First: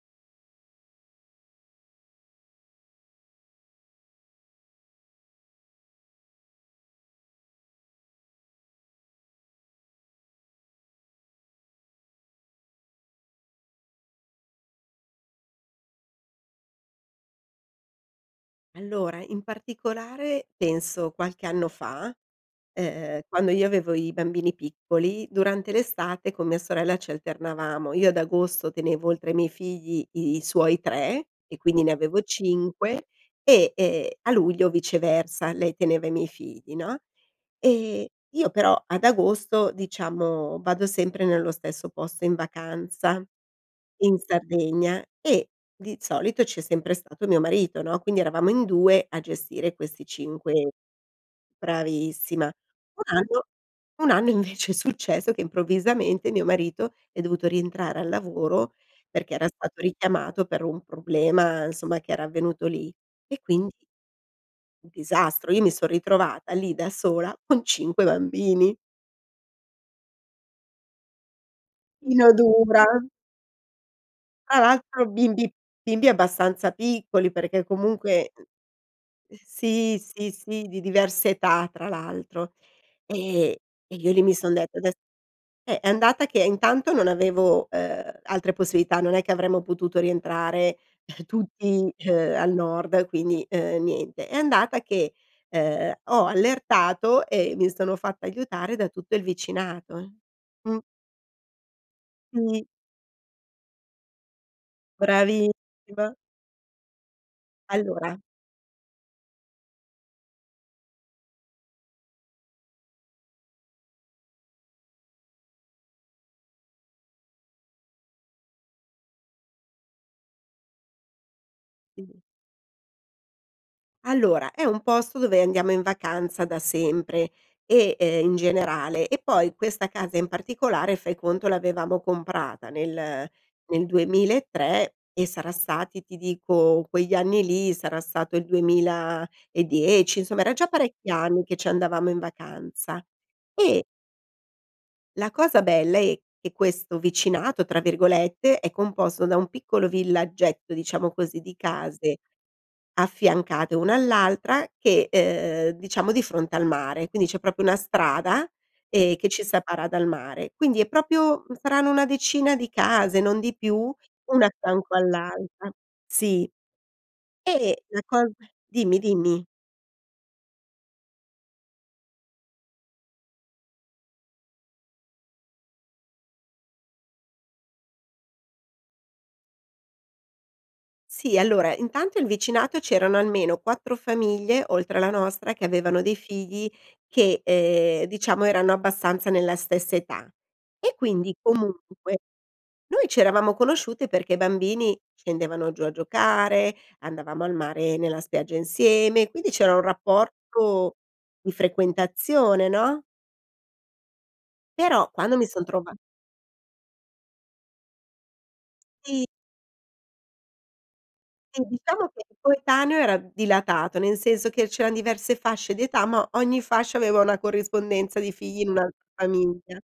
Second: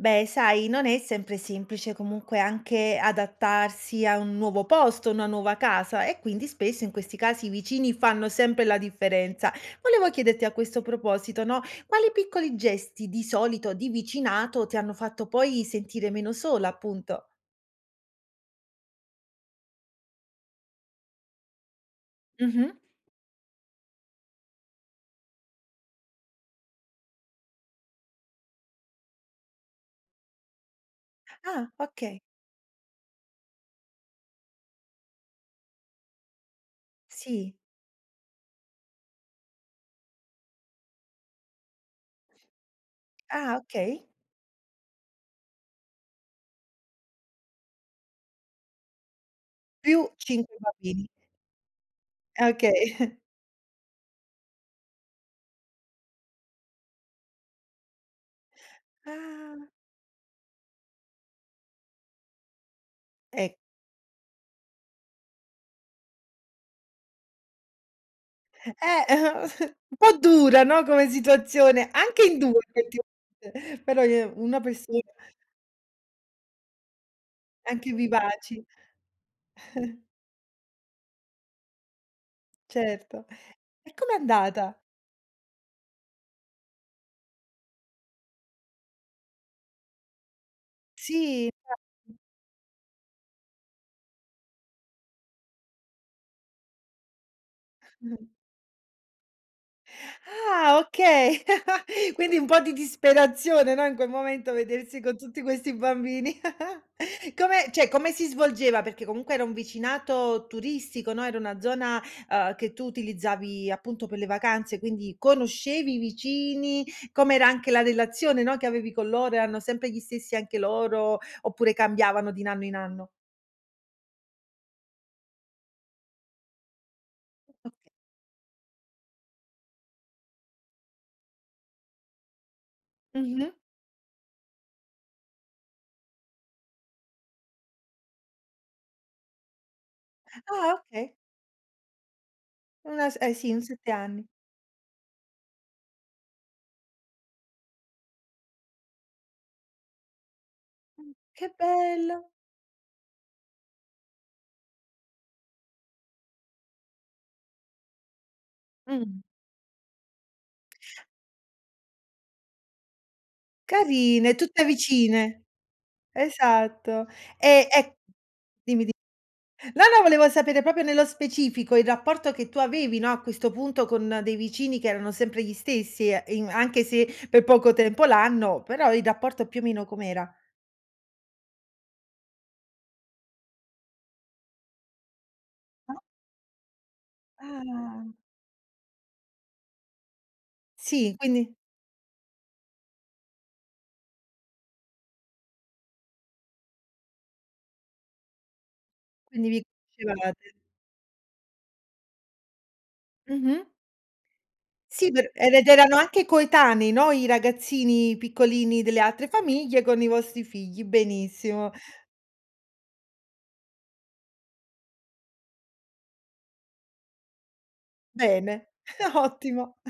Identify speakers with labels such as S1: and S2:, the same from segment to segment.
S1: Beh, sai non è sempre semplice comunque anche adattarsi a un nuovo posto, una nuova casa e quindi spesso in questi casi i vicini fanno sempre la differenza. Volevo chiederti a questo proposito, no, quali piccoli gesti, di solito, di vicinato ti hanno fatto poi sentire meno sola appunto?
S2: Allora, in particolare penso qualche anno fa,
S1: Mh-mh.
S2: uhm, quando io avevo i bambini piccoli durante l'estate con mia sorella ci alternavamo. Io ad agosto tenevo oltre ai miei figli i i suoi 3 e
S1: Ah,
S2: quindi ne
S1: okay.
S2: avevo 5 e, ehm, a luglio viceversa, lei teneva i miei figli, no,
S1: Sì.
S2: ehm, io però ad agosto diciamo vado sempre nello stesso posto in vacanza
S1: Ah, okay.
S2: in Sardegna e di solito c'è sempre stato mio marito, no, quindi eravamo in 2 a gestire questi
S1: Più 5
S2: 5
S1: bambini.
S2: bravissima,
S1: Okay
S2: un anno un anno invece è successo che improvvisamente mio marito è dovuto rientrare al lavoro perché era
S1: Ah!
S2: stato richiamato per un problema insomma che era avvenuto lì e
S1: Eh.
S2: quindi un disastro io mi son ritrovata lì da sola con 5 bambini.
S1: Eh eh un po' dura, no, come situazione, anche
S2: Ino
S1: in 2
S2: dura.
S1: effettivamente, però i ehm, 1
S2: Tra
S1: perso
S2: l'altro bimbi bimbi abbastanza piccoli perché
S1: Anche
S2: comunque uhm
S1: vivaci.
S2: sì, sì, sì di diverse età tra l'altro.
S1: Certo,
S2: Ehm,
S1: e
S2: e io
S1: com'è
S2: lì mi son detta
S1: andata?
S2: ades eh, è andata che intanto non avevo, Uhm, altre possibilità non è che avremmo potuto rientrare
S1: Sì.
S2: tutti,
S1: [unintelligible]
S2: uhm, al nord quindi, uhm, niente. È andata che, uhm, ho allertato e mi sono fatta aiutare da tutto il vicinato
S1: Ah,
S2: mh.
S1: okay! Quindi un po'
S2: Sì.
S1: di disperazione, no, in quel momento vedersi con tutti questi
S2: Bravissima!
S1: bambini. Come cioè come
S2: Allora
S1: si svolgeva perché comunque era un vicinato turistico, no, era una zona, uhm, che tu utilizzavi appunto per le vacanze quindi conoscevi i vicini? Com'era anche la relazione, no, che avevi con loro erano sempre gli stessi anche loro oppure
S2: Sì.
S1: cambiavano di in anno in anno?
S2: Allora, è un posto dove andiamo in vacanza da sempre
S1: Okay.
S2: e uhm, in generale e poi questa casa in particolare, fai conto, l'avevamo comprata nel
S1: Mh-mh.
S2: nel 2003 e sarà stati ti dico, quegli anni lì sarà stato il 2010, insomma, era già
S1: Ah,
S2: parecchi
S1: okay.
S2: anni che ci andavamo in vacanza
S1: Una s eh, sì un
S2: e
S1: 7 anni.
S2: la cosa bella è che: questo "vicinato," tra virgolette, è composto da un piccolo villaggetto, diciamo
S1: Mh,
S2: così,
S1: che
S2: di case
S1: bello!
S2: affiancate una all'altra che uhm, diciamo di fronte al mare, quindi c'è proprio una strada, ehm,
S1: Mh.
S2: che ci separa dal mare. Quindi è proprio, mhmm, saranno una decina di case, non di più,
S1: Carine
S2: una
S1: tutte
S2: accanto
S1: vicine!
S2: all'altra, sì.
S1: Esatto. Ehm,
S2: E
S1: ec dimmi,
S2: la cos dimmi, dimmi.
S1: dim no, no volevo sapere proprio nello specifico il rapporto che tu avevi, no, a questo punto con dei vicini che erano sempre gli stessi e in anche se per poco tempo l'anno, però il rapporto più o meno com'era?
S2: Sì, allora, intanto il vicinato c'erano almeno 4 famiglie, oltre alla nostra, che
S1: Ah?
S2: avevano dei figli che, ehm,
S1: Ah.
S2: diciamo erano abbastanza nella stessa età. E
S1: Sì.
S2: quindi,
S1: Quindi
S2: comunque, noi ci eravamo conosciute perché i bambini scendevano giù a giocare, andavamo al mare nella spiaggia insieme,
S1: quindi
S2: quindi
S1: vi
S2: c'era un
S1: conoscevate.
S2: rapporto di frequentazione, no?
S1: Mh-mh. Sì
S2: Però
S1: per
S2: quando mi
S1: era
S2: son
S1: ed
S2: trova
S1: erano anche coetanei, no, i ragazzini piccolini delle
S2: Sì.
S1: altre famiglie con i vostri figli,
S2: Sì,
S1: benissimo.
S2: diciamo che il coetaneo era d dilatato, cioè nel senso che c'erano diverse fasce di età, ma ogni fascia aveva una corrispondenza di figli in
S1: Bene,
S2: un'altra
S1: ottimo,
S2: famiglia.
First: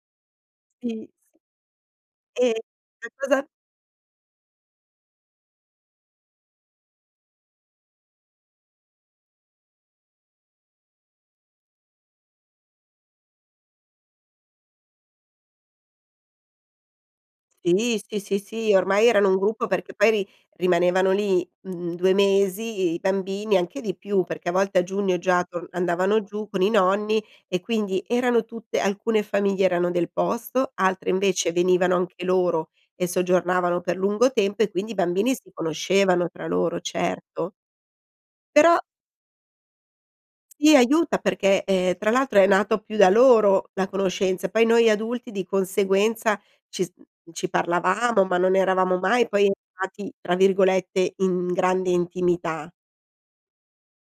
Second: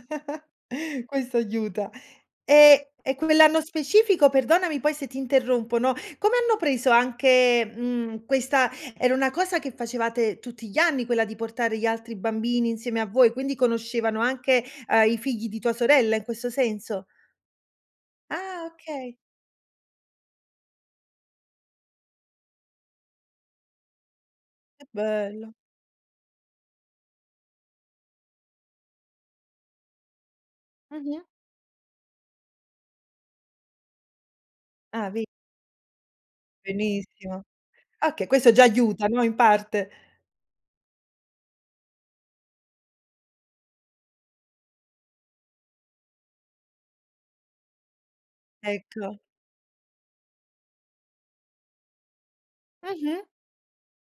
S2: Sì.
S1: questo aiuta.
S2: E
S1: Ehm,
S2: la
S1: e
S2: cosa
S1: quell'anno specifico perdonami poi se ti interrompo, no, come hanno preso anche, mhmm, questa era una cosa che facevate tutti gli anni, quella di portare gli altri bambini insieme a voi, quindi conoscevano anche, uhm, i figli di tua sorella in questo senso?
S2: Sì, sì, sì,
S1: Ah,
S2: sì, ormai
S1: okay.
S2: erano un gruppo perché poi ri rimanevano lì, mhmm, 2 mesi i i bambini anche di più, perché a volte a
S1: Che
S2: giugno già
S1: bello!
S2: torn andavano giù con i nonni e quindi erano tutte alcune famiglie erano del posto, altre
S1: Mh-mh.
S2: invece venivano anche loro e soggiornavano per lungo tempo e quindi i
S1: Ah, ve
S2: bambini si conoscevano tra loro,
S1: Benissimo.
S2: certo.
S1: Okay questo già
S2: Però
S1: aiuta, no, in parte.
S2: Sì, aiuta perché, ehm, tra l'altro è nato più da loro la conoscenza, poi noi adulti di conseguenza ci s mhmm, ci parlavamo ma non eravamo
S1: Ecco.
S2: mai poi entrati, tra virgolette, "in grande intimità."
S1: Mh-mh.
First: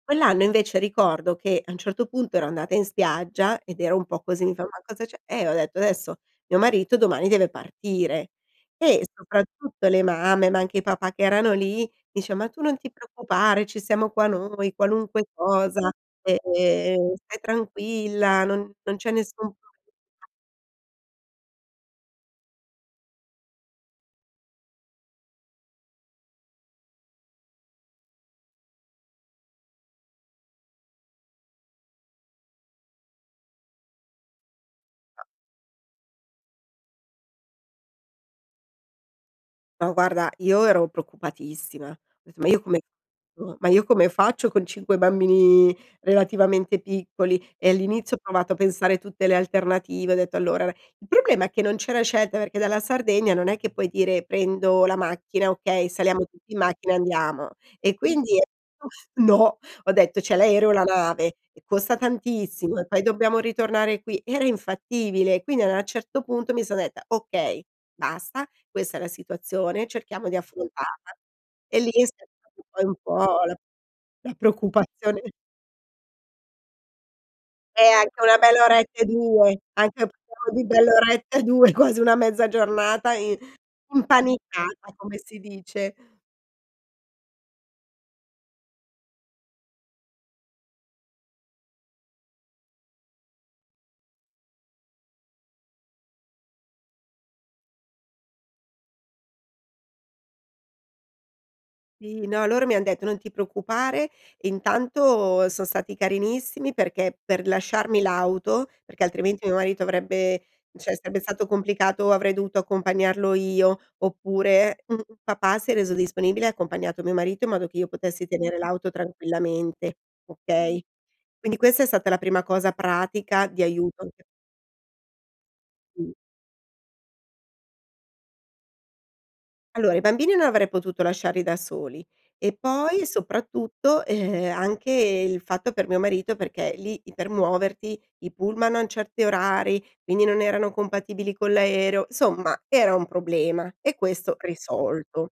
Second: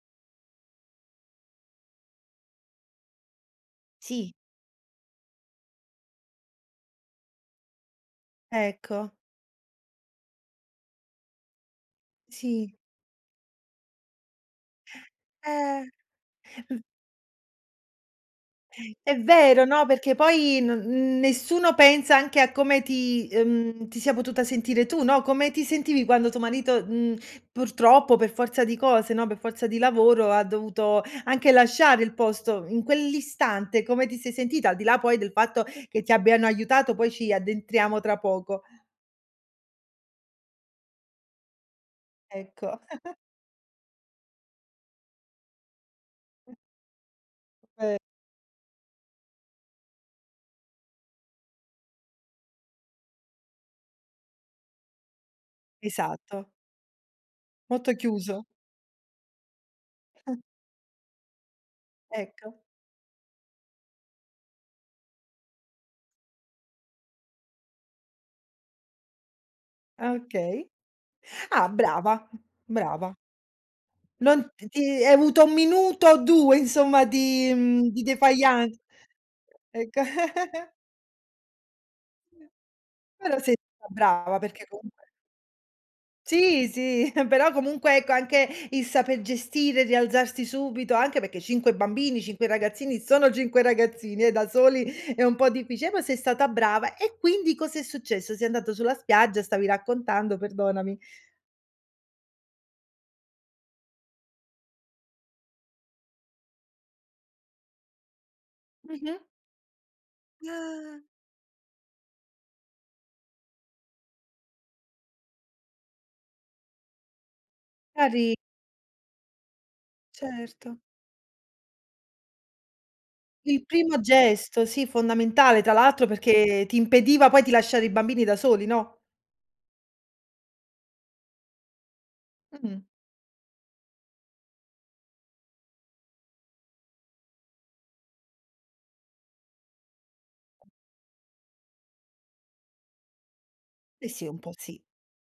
S2: Quell'anno, invece, ricordo che, a un certo punto ero andata in spiaggia ed ero un po'
S1: Sì.
S2: così, mi fa: "Ma cosa c'è?" Eh, ho detto: "Adesso, mio marito domani deve partire!" E,
S1: Ecco.
S2: soprattutto le mamme, ma anche i papà che erano lì, dice: "Ma tu
S1: Sì.
S2: non ti preoccupare, ci siamo qua noi, qualunque
S1: Eh.
S2: cosa, e
S1: M
S2: ehm, stai tranquilla non non c'è
S1: È
S2: nessun problema."
S1: vero, no, perché poi no n nessuno pensa anche a come ti, uhm, ti sia potuta sentire tu, no, come ti sentivi quando tuo marito, mhmm, purtroppo per forza di cose, no, per forza di lavoro, ha dovuto anche lasciare il posto, in quell'istante, come ti sei sentita? Al di là poi del fatto che ti abbiano aiutato, poi ci addentriamo tra poco.
S2: No guarda, io ero preoccupatissima! Detto: "Ma io
S1: Ecco.
S2: come [unintelligible] ma io come faccio con 5 bambini relativamente piccoli!" E
S1: E
S2: all'inizio ho provato a pensare tutte le alternative, ho detto: "Allora" il problema è che non c'era scelta, perché dalla Sardegna non è che puoi dire: "Prendo la macchina, okay, saliamo
S1: Esatto.
S2: tutti in macchina e andiamo."
S1: Molto
S2: E quindi
S1: chiuso.
S2: [unintelligible] no! Ho detto c'è l'aereo o la nave, e costa
S1: Ecco.
S2: tantissimo, e poi dobbiamo ritornare qui, era infattibile. Quindi an a un certo punto mi son detta: "Okay, basta. Questa è la situazione,
S1: Ah,
S2: cerchiamo di
S1: okay.
S2: affrontarla."
S1: Ah,
S2: E lì è
S1: brava.
S2: scattato poi un
S1: Brava.
S2: po' la p la
S1: Non ti ti hai
S2: preoccupazione
S1: avuto un minuto o 2 insomma di,
S2: Eh,
S1: mhmm, di
S2: anche 1 bella
S1: défaillance
S2: oretta e 2
S1: ecco.
S2: Anche [unintelligible] di bell'oretta e 2, quasi una mezza giornata im
S1: Però sei stata brava perché
S2: impanicata
S1: comunque
S2: come si dice.
S1: Sì, sì. Però comunque, ecco, anche il saper gestire e rialzarsi subito, anche perché 5 bambini, 5 ragazzini sono 5 ragazzini, eh, da soli è un po' difficile! Però sei stata brava! E quindi cosa è successo? Sei andata sulla spiaggia stavi raccontando, perdonami.
S2: Sì, no, loro mi han detto: "Non ti preoccupare." Intanto son stati carinissimi, perché per lasciarmi l'auto, perché
S1: Mh-mh.
S2: altrimenti mio marito avrebbe cioè
S1: Ah.
S2: sarebbe stato complicato, avrei dovuto accompagnarlo io, oppure, un papà si è reso disponibile e ha accompagnato mio marito in modo che io potessi
S1: Cari
S2: tenere l'auto tranquillamente,
S1: Certo.
S2: okay. Quindi questa è stata la prima cosa pratica di
S1: Il primo
S2: aiuto c
S1: gesto, sì, fondamentale, tra l'altro,
S2: Mh.
S1: perché ti impediva poi di lasciare i bambini da soli, no?
S2: Allora, i bambini non avrei potuto lasciarli da soli e
S1: Mh-mh.
S2: poi, soprattutto, e ehm, anche il fatto per mio marito perché lì i per muoverti, i pullman hanno certi orari, quindi non erano compatibili con l'aereo insomma era un problema! E
S1: Eh, sì,
S2: questo
S1: un po' sì.
S2: risolto.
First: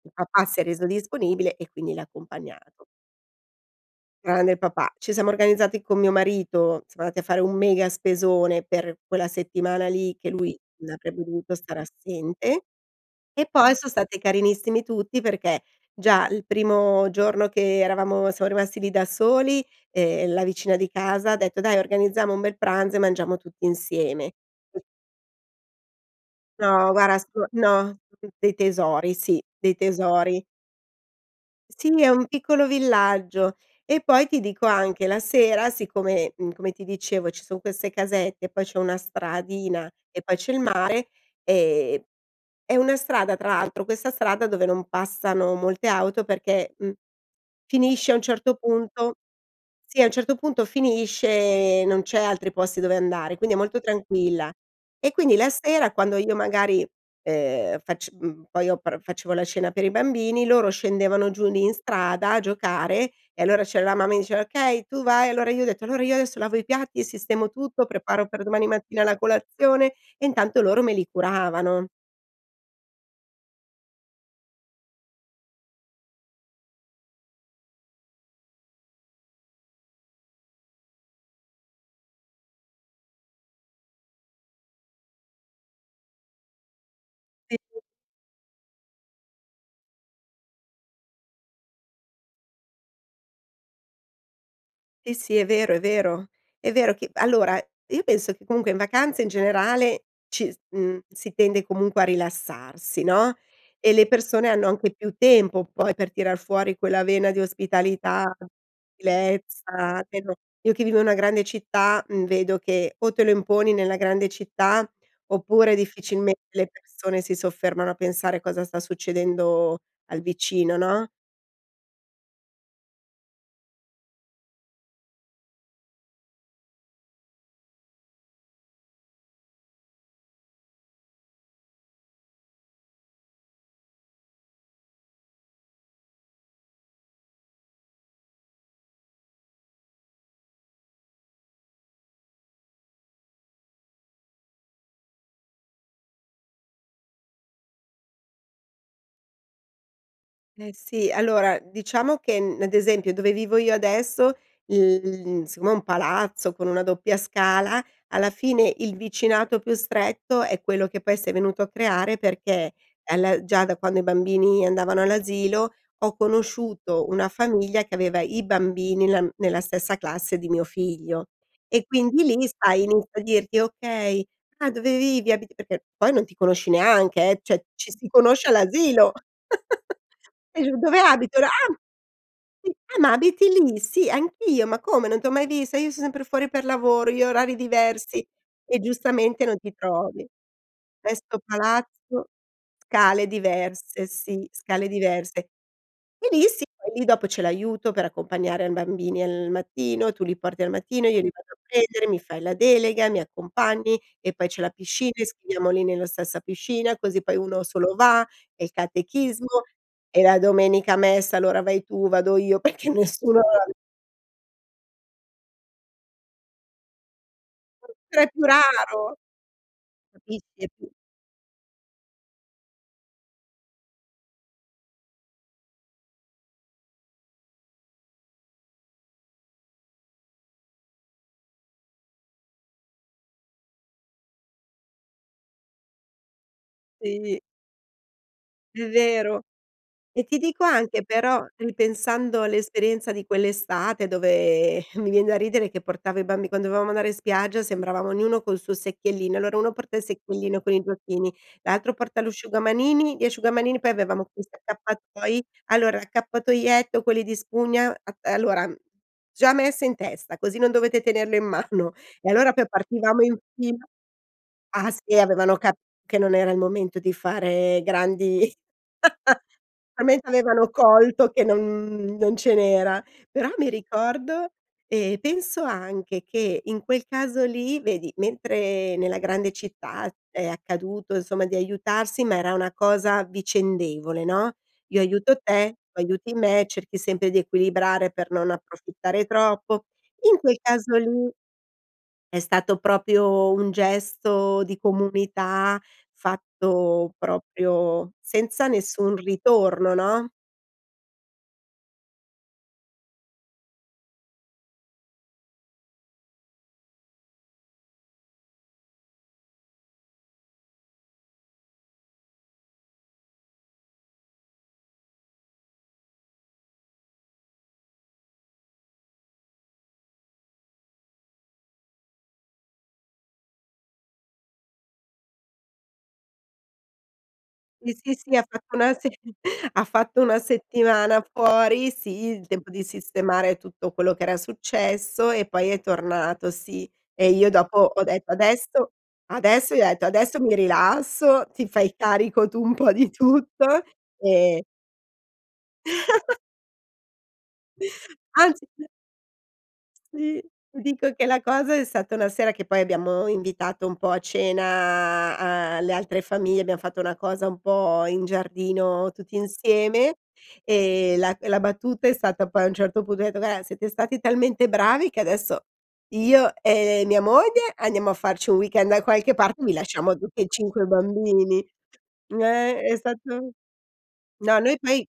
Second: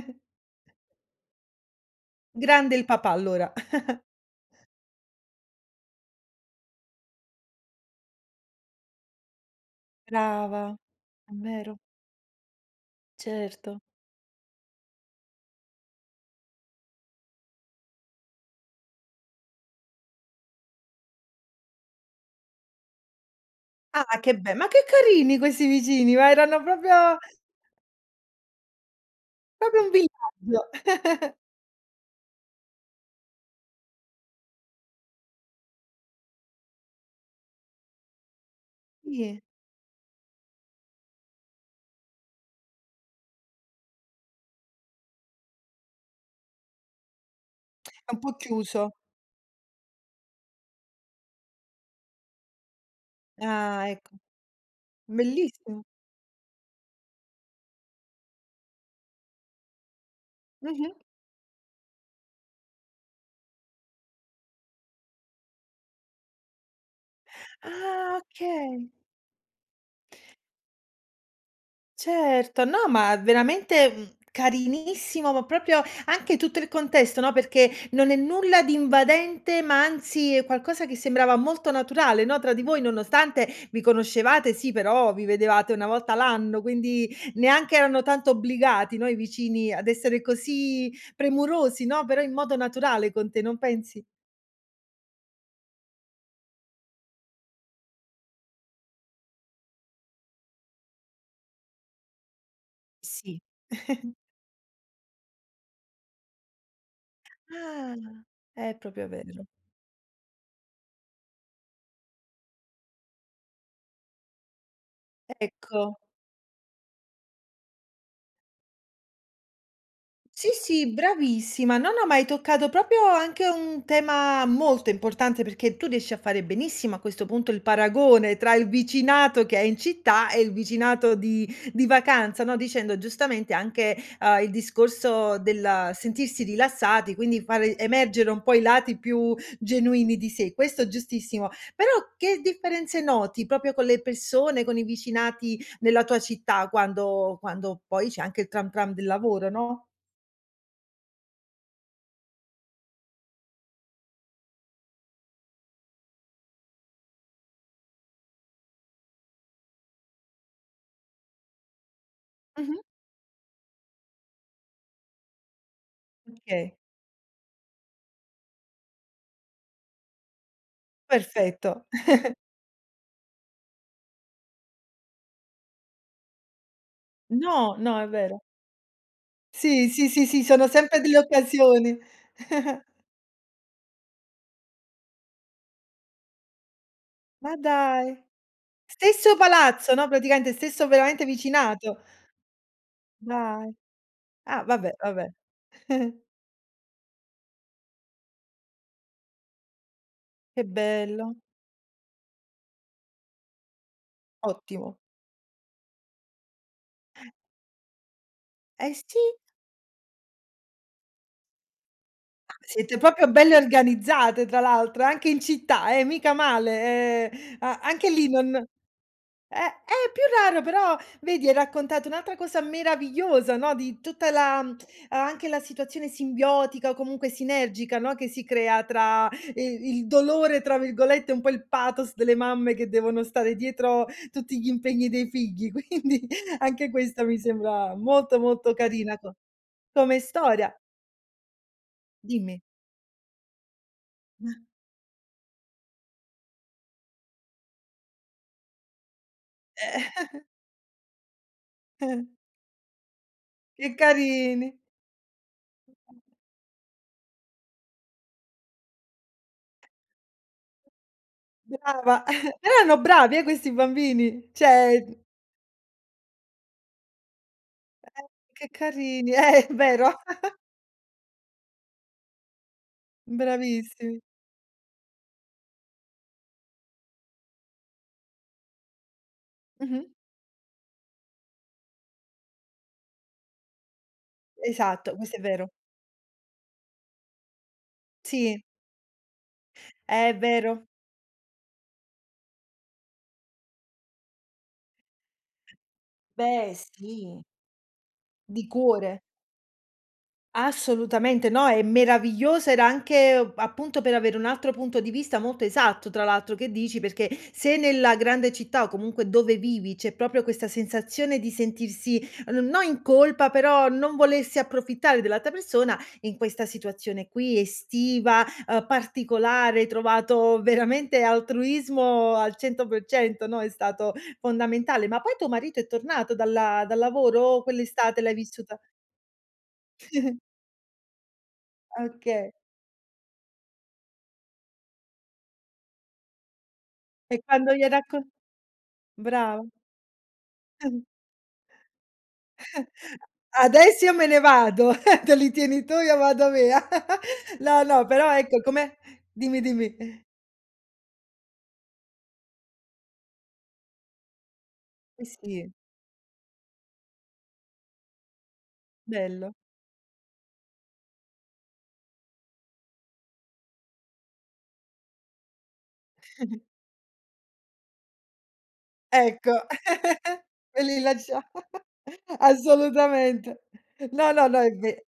S2: Il papà si è reso disponibile e quindi l'ha
S1: Grande il
S2: accompagnato.
S1: papà allora.
S2: Grande il papà. Ci siamo organizzati con mio marito, siamo andati a fare un mega spesone per quella settimana lì, che lui
S1: Brava,
S2: non avrebbe
S1: è
S2: dovuto
S1: vero.
S2: stare assente e poi
S1: Certo.
S2: son stati carinissimi tutti perché, già il primo giorno che eravamo siam rimasti lì da soli, ehm, la vicina di casa ha detto: "Dai organizziamo un bel pranzo e mangiamo tutti
S1: Ah che
S2: insieme".
S1: be ma che carini questi vicini! Ma erano
S2: No
S1: proprio
S2: guarda so no d dei tesori, sì, dei
S1: proprio un
S2: tesori!
S1: villaggio.
S2: Sì, è un piccolo villaggio! E poi, ti dico anche, la sera siccome, mhmm, come ti dicevo ci son queste casette e poi c'è una
S1: Sì.
S2: stradina e poi c'è il mare, ehm è una strada, tra l'altro, questa strada dove non passano molte auto perché, mhmm,
S1: È
S2: finisce a
S1: un
S2: un
S1: po'
S2: certo
S1: chiuso.
S2: punto sì, a un certo punto finisce, ehm, non c'è altri posti dove andare e quindi è molto
S1: Ah, ecco.
S2: tranquilla. E quindi la
S1: Bellissimo.
S2: sera quando io magari, uhm, fac mhmm, poi io pr facevo la cena per i bambini, loro
S1: Mh-mh.
S2: scendevano giù lì in strada a giocare e allora c'era la mamma mi diceva: "Okay tu vai!" Allora io ho detto: "Allora io adesso lavo i piatti e sistemo tutto,
S1: Ah,
S2: preparo per domani
S1: okay.
S2: mattina la colazione." E intanto loro me li curavano.
S1: Certo. No, ma veramente, mhmm, carinissimo ma proprio, anche tutto il contesto, no, perché non è nulla di invadente, ma anzi è qualcosa che sembrava molto naturale, no, tra di voi nonostante vi conoscevate, sì, però vi vedevate una volta l'anno. Quindi, neanche
S2: [unintelligible]
S1: erano tanto obbligati, no, i vicini ad essere così premurosi, no, però in modo naturale con te, non pensi?
S2: Sì, sì, è vero, è vero, è vero che allora io penso che comunque in vacanza in generale ci s mhmm, si tende comunque a rilassarsi, no,
S1: Sì.
S2: e le persone hanno anche più tempo poi per tirar fuori quella vena di
S1: Ah,
S2: ospitalità,
S1: è proprio vero.
S2: gentilezza che non io che vivo in una grande città, mhmm, vedo che o te lo imponi nella grande città, oppure
S1: Ecco.
S2: difficilmente le persone si soffermano a pensare cosa sta succedendo al
S1: Sì,
S2: vicino,
S1: sì
S2: no?
S1: bravissima! No, no ma hai toccato proprio anche un tema molto importante, perché tu riesci a fare benissimo, a questo punto, il paragone tra il vicinato che è in città e il vicinato di di vacanza, no, dicendo giustamente anche, uhm, il discorso del sentirsi rilassati quindi fare emergere un po' i lati più genuini di sé. Questo è giustissimo. Però che differenze noti, proprio con le persone, con i vicinati nella tua città, quando quando poi c'è anche il Tram Tram del lavoro, no?
S2: Eh, sì allora, diciamo che n ad esempio dove vivo io adesso l siccome è un palazzo con una doppia scala, alla fine il vicinato più stretto è quello che poi s'è venuto a creare perché
S1: Mh-mh.
S2: alla già da quando i bambini andavano all'asilo ho
S1: Mh, okay.
S2: conosciuto una famiglia che aveva i bambini la mhmm, nella stessa classe di mio figlio
S1: Perfetto!
S2: e quindi lì, sai, inizi a dirti: "Okay. Ah dove vivi? Abiti" Perché poi non ti conosci neanche, eh, cioè
S1: No,
S2: ci
S1: no
S2: si
S1: è vero.
S2: conosce all'asilo.
S1: Sì, sì, sì, sì,
S2: E
S1: sono
S2: io: "Dove
S1: sempre delle
S2: abito?" Era "Ah!
S1: occasioni.
S2: Sì. Ah ma abiti lì? Sì. Anch'io, ma come non t'ho mai vista. Io son sempre fuori per lavoro. Io ho orari
S1: Ma dai!
S2: diversi." E
S1: Stesso
S2: giustamente non ti
S1: palazzo, no,
S2: trovi.
S1: praticamente stesso, veramente,
S2: Stesso
S1: vicinato.
S2: palazzo, scale
S1: Dai!
S2: diverse, sì,
S1: Ah,
S2: scale
S1: vabbè, vabbè.
S2: diverse. Benissimo. E lì sì poi lì dopo c'è l'aiuto per accompagnare a bambini al mattino. "Tu li porti
S1: Che
S2: al mattino, io li
S1: bello!
S2: vado a prendere. Mi fai la delega, mi accompagni, e poi c'è la
S1: Ottimo.
S2: piscina, iscriviamoli nella stessa piscina così poi uno solo va. E il
S1: Eh, sì.
S2: catechismo e la domenica a messa allora vai tu, vado io perché
S1: Siete proprio
S2: nessuno"
S1: belle organizzate, tra l'altro anche in città, eh, mica male, ehm, a anche
S2: Era
S1: lì
S2: più
S1: non eh,
S2: raro.
S1: è più raro
S2: Capisci è più
S1: però vedi hai raccontato un'altra cosa meravigliosa, no, di tutta la uhm, anche la situazione simbiotica o comunque sinergica, no, che si crea tra "i il dolore" tra virgolette, un po' il pathos delle mamme che devono stare dietro tutti gli impegni dei figli quindi anche questo mi
S2: Sì.
S1: sembra molto, molto
S2: È
S1: carina co
S2: vero.
S1: come
S2: E ti dico
S1: storia.
S2: anche però ripensando
S1: Dimmi.
S2: all'esperienza di quell'estate dove mi vien da ridere che portava i bambi quando dovevamo andare in spiaggia sembravamo ognuno col suo secchiellino: "Allora uno
S1: E
S2: porta il secchiellino con i giochini, l'altro porta l'usciugamanini gli asciugamani." Poi
S1: Che
S2: avevamo questi
S1: carini!
S2: accappatoi: "Allora l'accappatoietto quelli di spugna a uhm, allora uhm già messa in testa così non dovete tenerlo in mano."
S1: Brava
S2: E allora poi
S1: erano
S2: partivamo
S1: bravi,
S2: in
S1: eh, questi
S2: fila
S1: bambini
S2: ah,
S1: cioè,
S2: sì
S1: mhmm
S2: avevano capito che non era il momento di fare
S1: Eh,
S2: grandi
S1: che carini eh-eh vero.
S2: finalmente avevano colto che non mhmm, non ce n'era. Però mi
S1: Bravissimi.
S2: ricordo ehm, penso anche che in quel caso lì vedi mentre nella grande città
S1: Mh-mh.
S2: è accaduto, insomma, di aiutarsi ma era una cosa vicendevole, no, "Io
S1: Esatto,
S2: aiuto
S1: questo è vero.
S2: te tu aiuti me." Cerchi sempre di equilibrare per non
S1: Sì.
S2: approfittare troppo,
S1: Eh, è
S2: in quel
S1: vero.
S2: caso lì è stato proprio un gesto di comunità
S1: Beh,
S2: fatto
S1: sì.
S2: proprio
S1: Di
S2: senza nessun
S1: cuore.
S2: ritorno, no?
S1: Assolutamente, no, è meraviglioso, era anche, uhm, appunto per avere un altro punto di vista molto esatto tra l'altro, che dici? Perché se nella grande città, o comunque dove vivi, c'è proprio questa sensazione di sentirsi, uhm, n no in colpa però non volersi approfittare dell'altra persona, in questa situazione qui estiva, uhm, particolare, hai trovato veramente altruismo al 100% no, è stato fondamentale. Ma poi tuo marito è tornato dalla dal lavoro, o
S2: Sì, sì,
S1: quell'estate l'hai
S2: sì, ha
S1: vissuta
S2: fatto una se ha fatto una settimana fuori, sì il
S1: Oka
S2: tempo di sistemare tutto quello che era successo e poi è tornato, sì, e
S1: E
S2: io
S1: quando
S2: dopo
S1: gli'hai
S2: ho
S1: raccon
S2: detto: "Adesso
S1: brava.
S2: adesso" Gli ho detto: "Adesso mi rilasso ti fai carico tu un po' di
S1: "A
S2: tutto."
S1: adesso io me ne
S2: Ehm
S1: vado, te li tieni tu io vado via." No, no però ecco
S2: Anzi
S1: com'è dimmi, dimmi.
S2: Sì, ti dico che la cosa è stata una sera che poi abbiamo invitato un po' a
S1: Sì, sì.
S2: cena a le altre famiglie, abbiam fatto una cosa un po' in giardino tutti
S1: Bello.
S2: insieme e la e la battuta è stata poi a un certo punto ho detto: "Guarda, siete stati talmente bravi che adesso io e mia moglie andiamo a farci un weekend da qualche
S1: Ecco,
S2: parte e vi lasciamo tutti e
S1: "Ve
S2: 5
S1: li lascia"
S2: bambini." Ehm, è stato
S1: Assolutamente, no, no, no,
S2: No,
S1: è
S2: noi
S1: ve
S2: poi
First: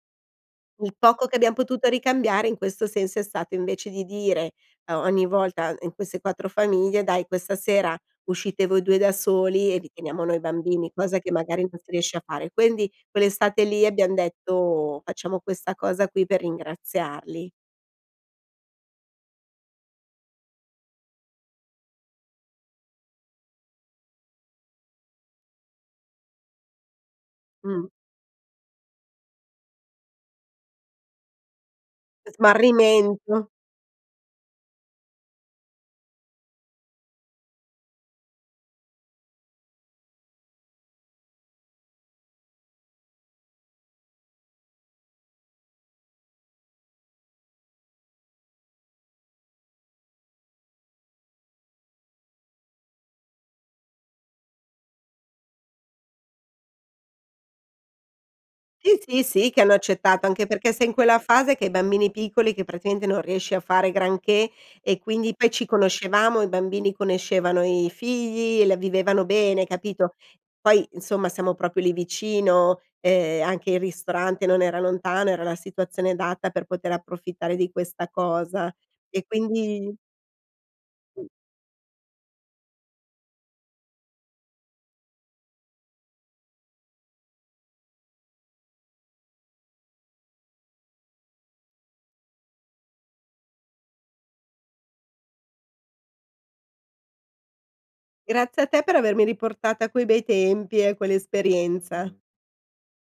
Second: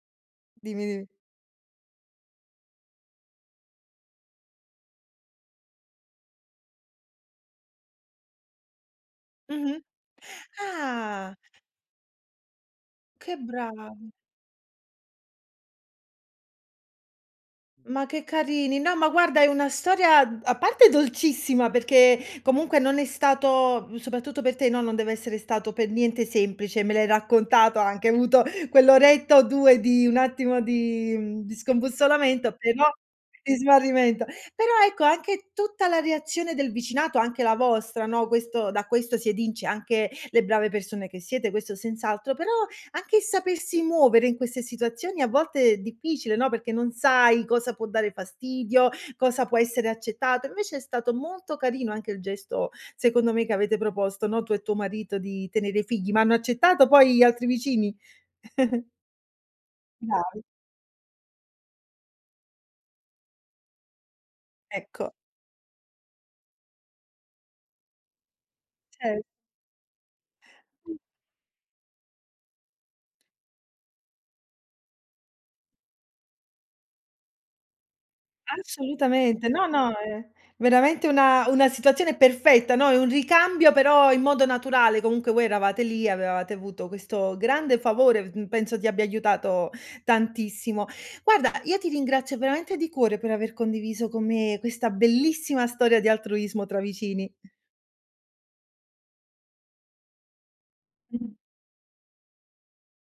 S1: dimmi,
S2: il
S1: dimmi.
S2: poco che abbiam potuto ricambiare in questo senso è stato invece di dire o ogni volta in queste 4 famiglie: "Dai questa sera uscite voi 2 da soli e
S1: Mh-mh
S2: vi teniamo noi bambini." Cosa che
S1: ah!
S2: magari non si riesce a fare. Quindi
S1: Che
S2: quell'estate lì
S1: bravi!
S2: abbiam detto: "Facciamo questa cosa qui per ringraziarli."
S1: Ma che carini! No ma guarda è una storia d a parte dolcissima perché comunque non è stato mhmm, soprattutto per te, no, non deve essere stato pe niente semplice me l'hai raccontato, hai
S2: Mh.
S1: anche avuto quell'oretta o 2 di un attimo di mhmm, di scombussolamento, però
S2: Smarrimento.
S1: di smarrimento, però ecco anche tutta la reazione del vicinato anche la vostra, no, questo da questo si evince anche le brave persone che siete, questo senz'altro, però anche il sapersi muovere in queste situazioni a volte è difficile, no, perché non sai cosa può dare fastidio cosa può essere accettato. Invece è stato molto carino anche il gesto, secondo me, che avete proposto, no, tu e tuo marito di tenere i figli, ma hanno accettato poi gli altri vicini?
S2: Sì, sì, sì che hanno accettato,
S1: Bravi.
S2: anche perché sei in quella fase che hai i bambini piccoli che, praticamente, non riesci a fare granché e
S1: Ecco.
S2: quindi poi ci conoscevamo, i bambini conoscevano i figli, e la
S1: Ce
S2: vivevano bene, capito, poi insomma siamo proprio lì vicino, uhm, anche il ristorante non era lontano, era la situazione adatta per poter approfittare di questa cosa, e
S1: Assolutamente, no, no,
S2: quindi
S1: è veramente una una situazione perfetta, no, è un ricambio però in modo naturale, comunque voi eravate lì, avevate avuto questo grande favore v d mhmm, penso ti abbia aiutato tantissimo. Guarda, io ti ringrazio veramente di cuore per aver condiviso con me questa bellissima storia di altruismo tra vicini.
S2: Grazie a te per avermi riportata a quei bei tempi e a
S1: Mh.
S2: quell'esperienza.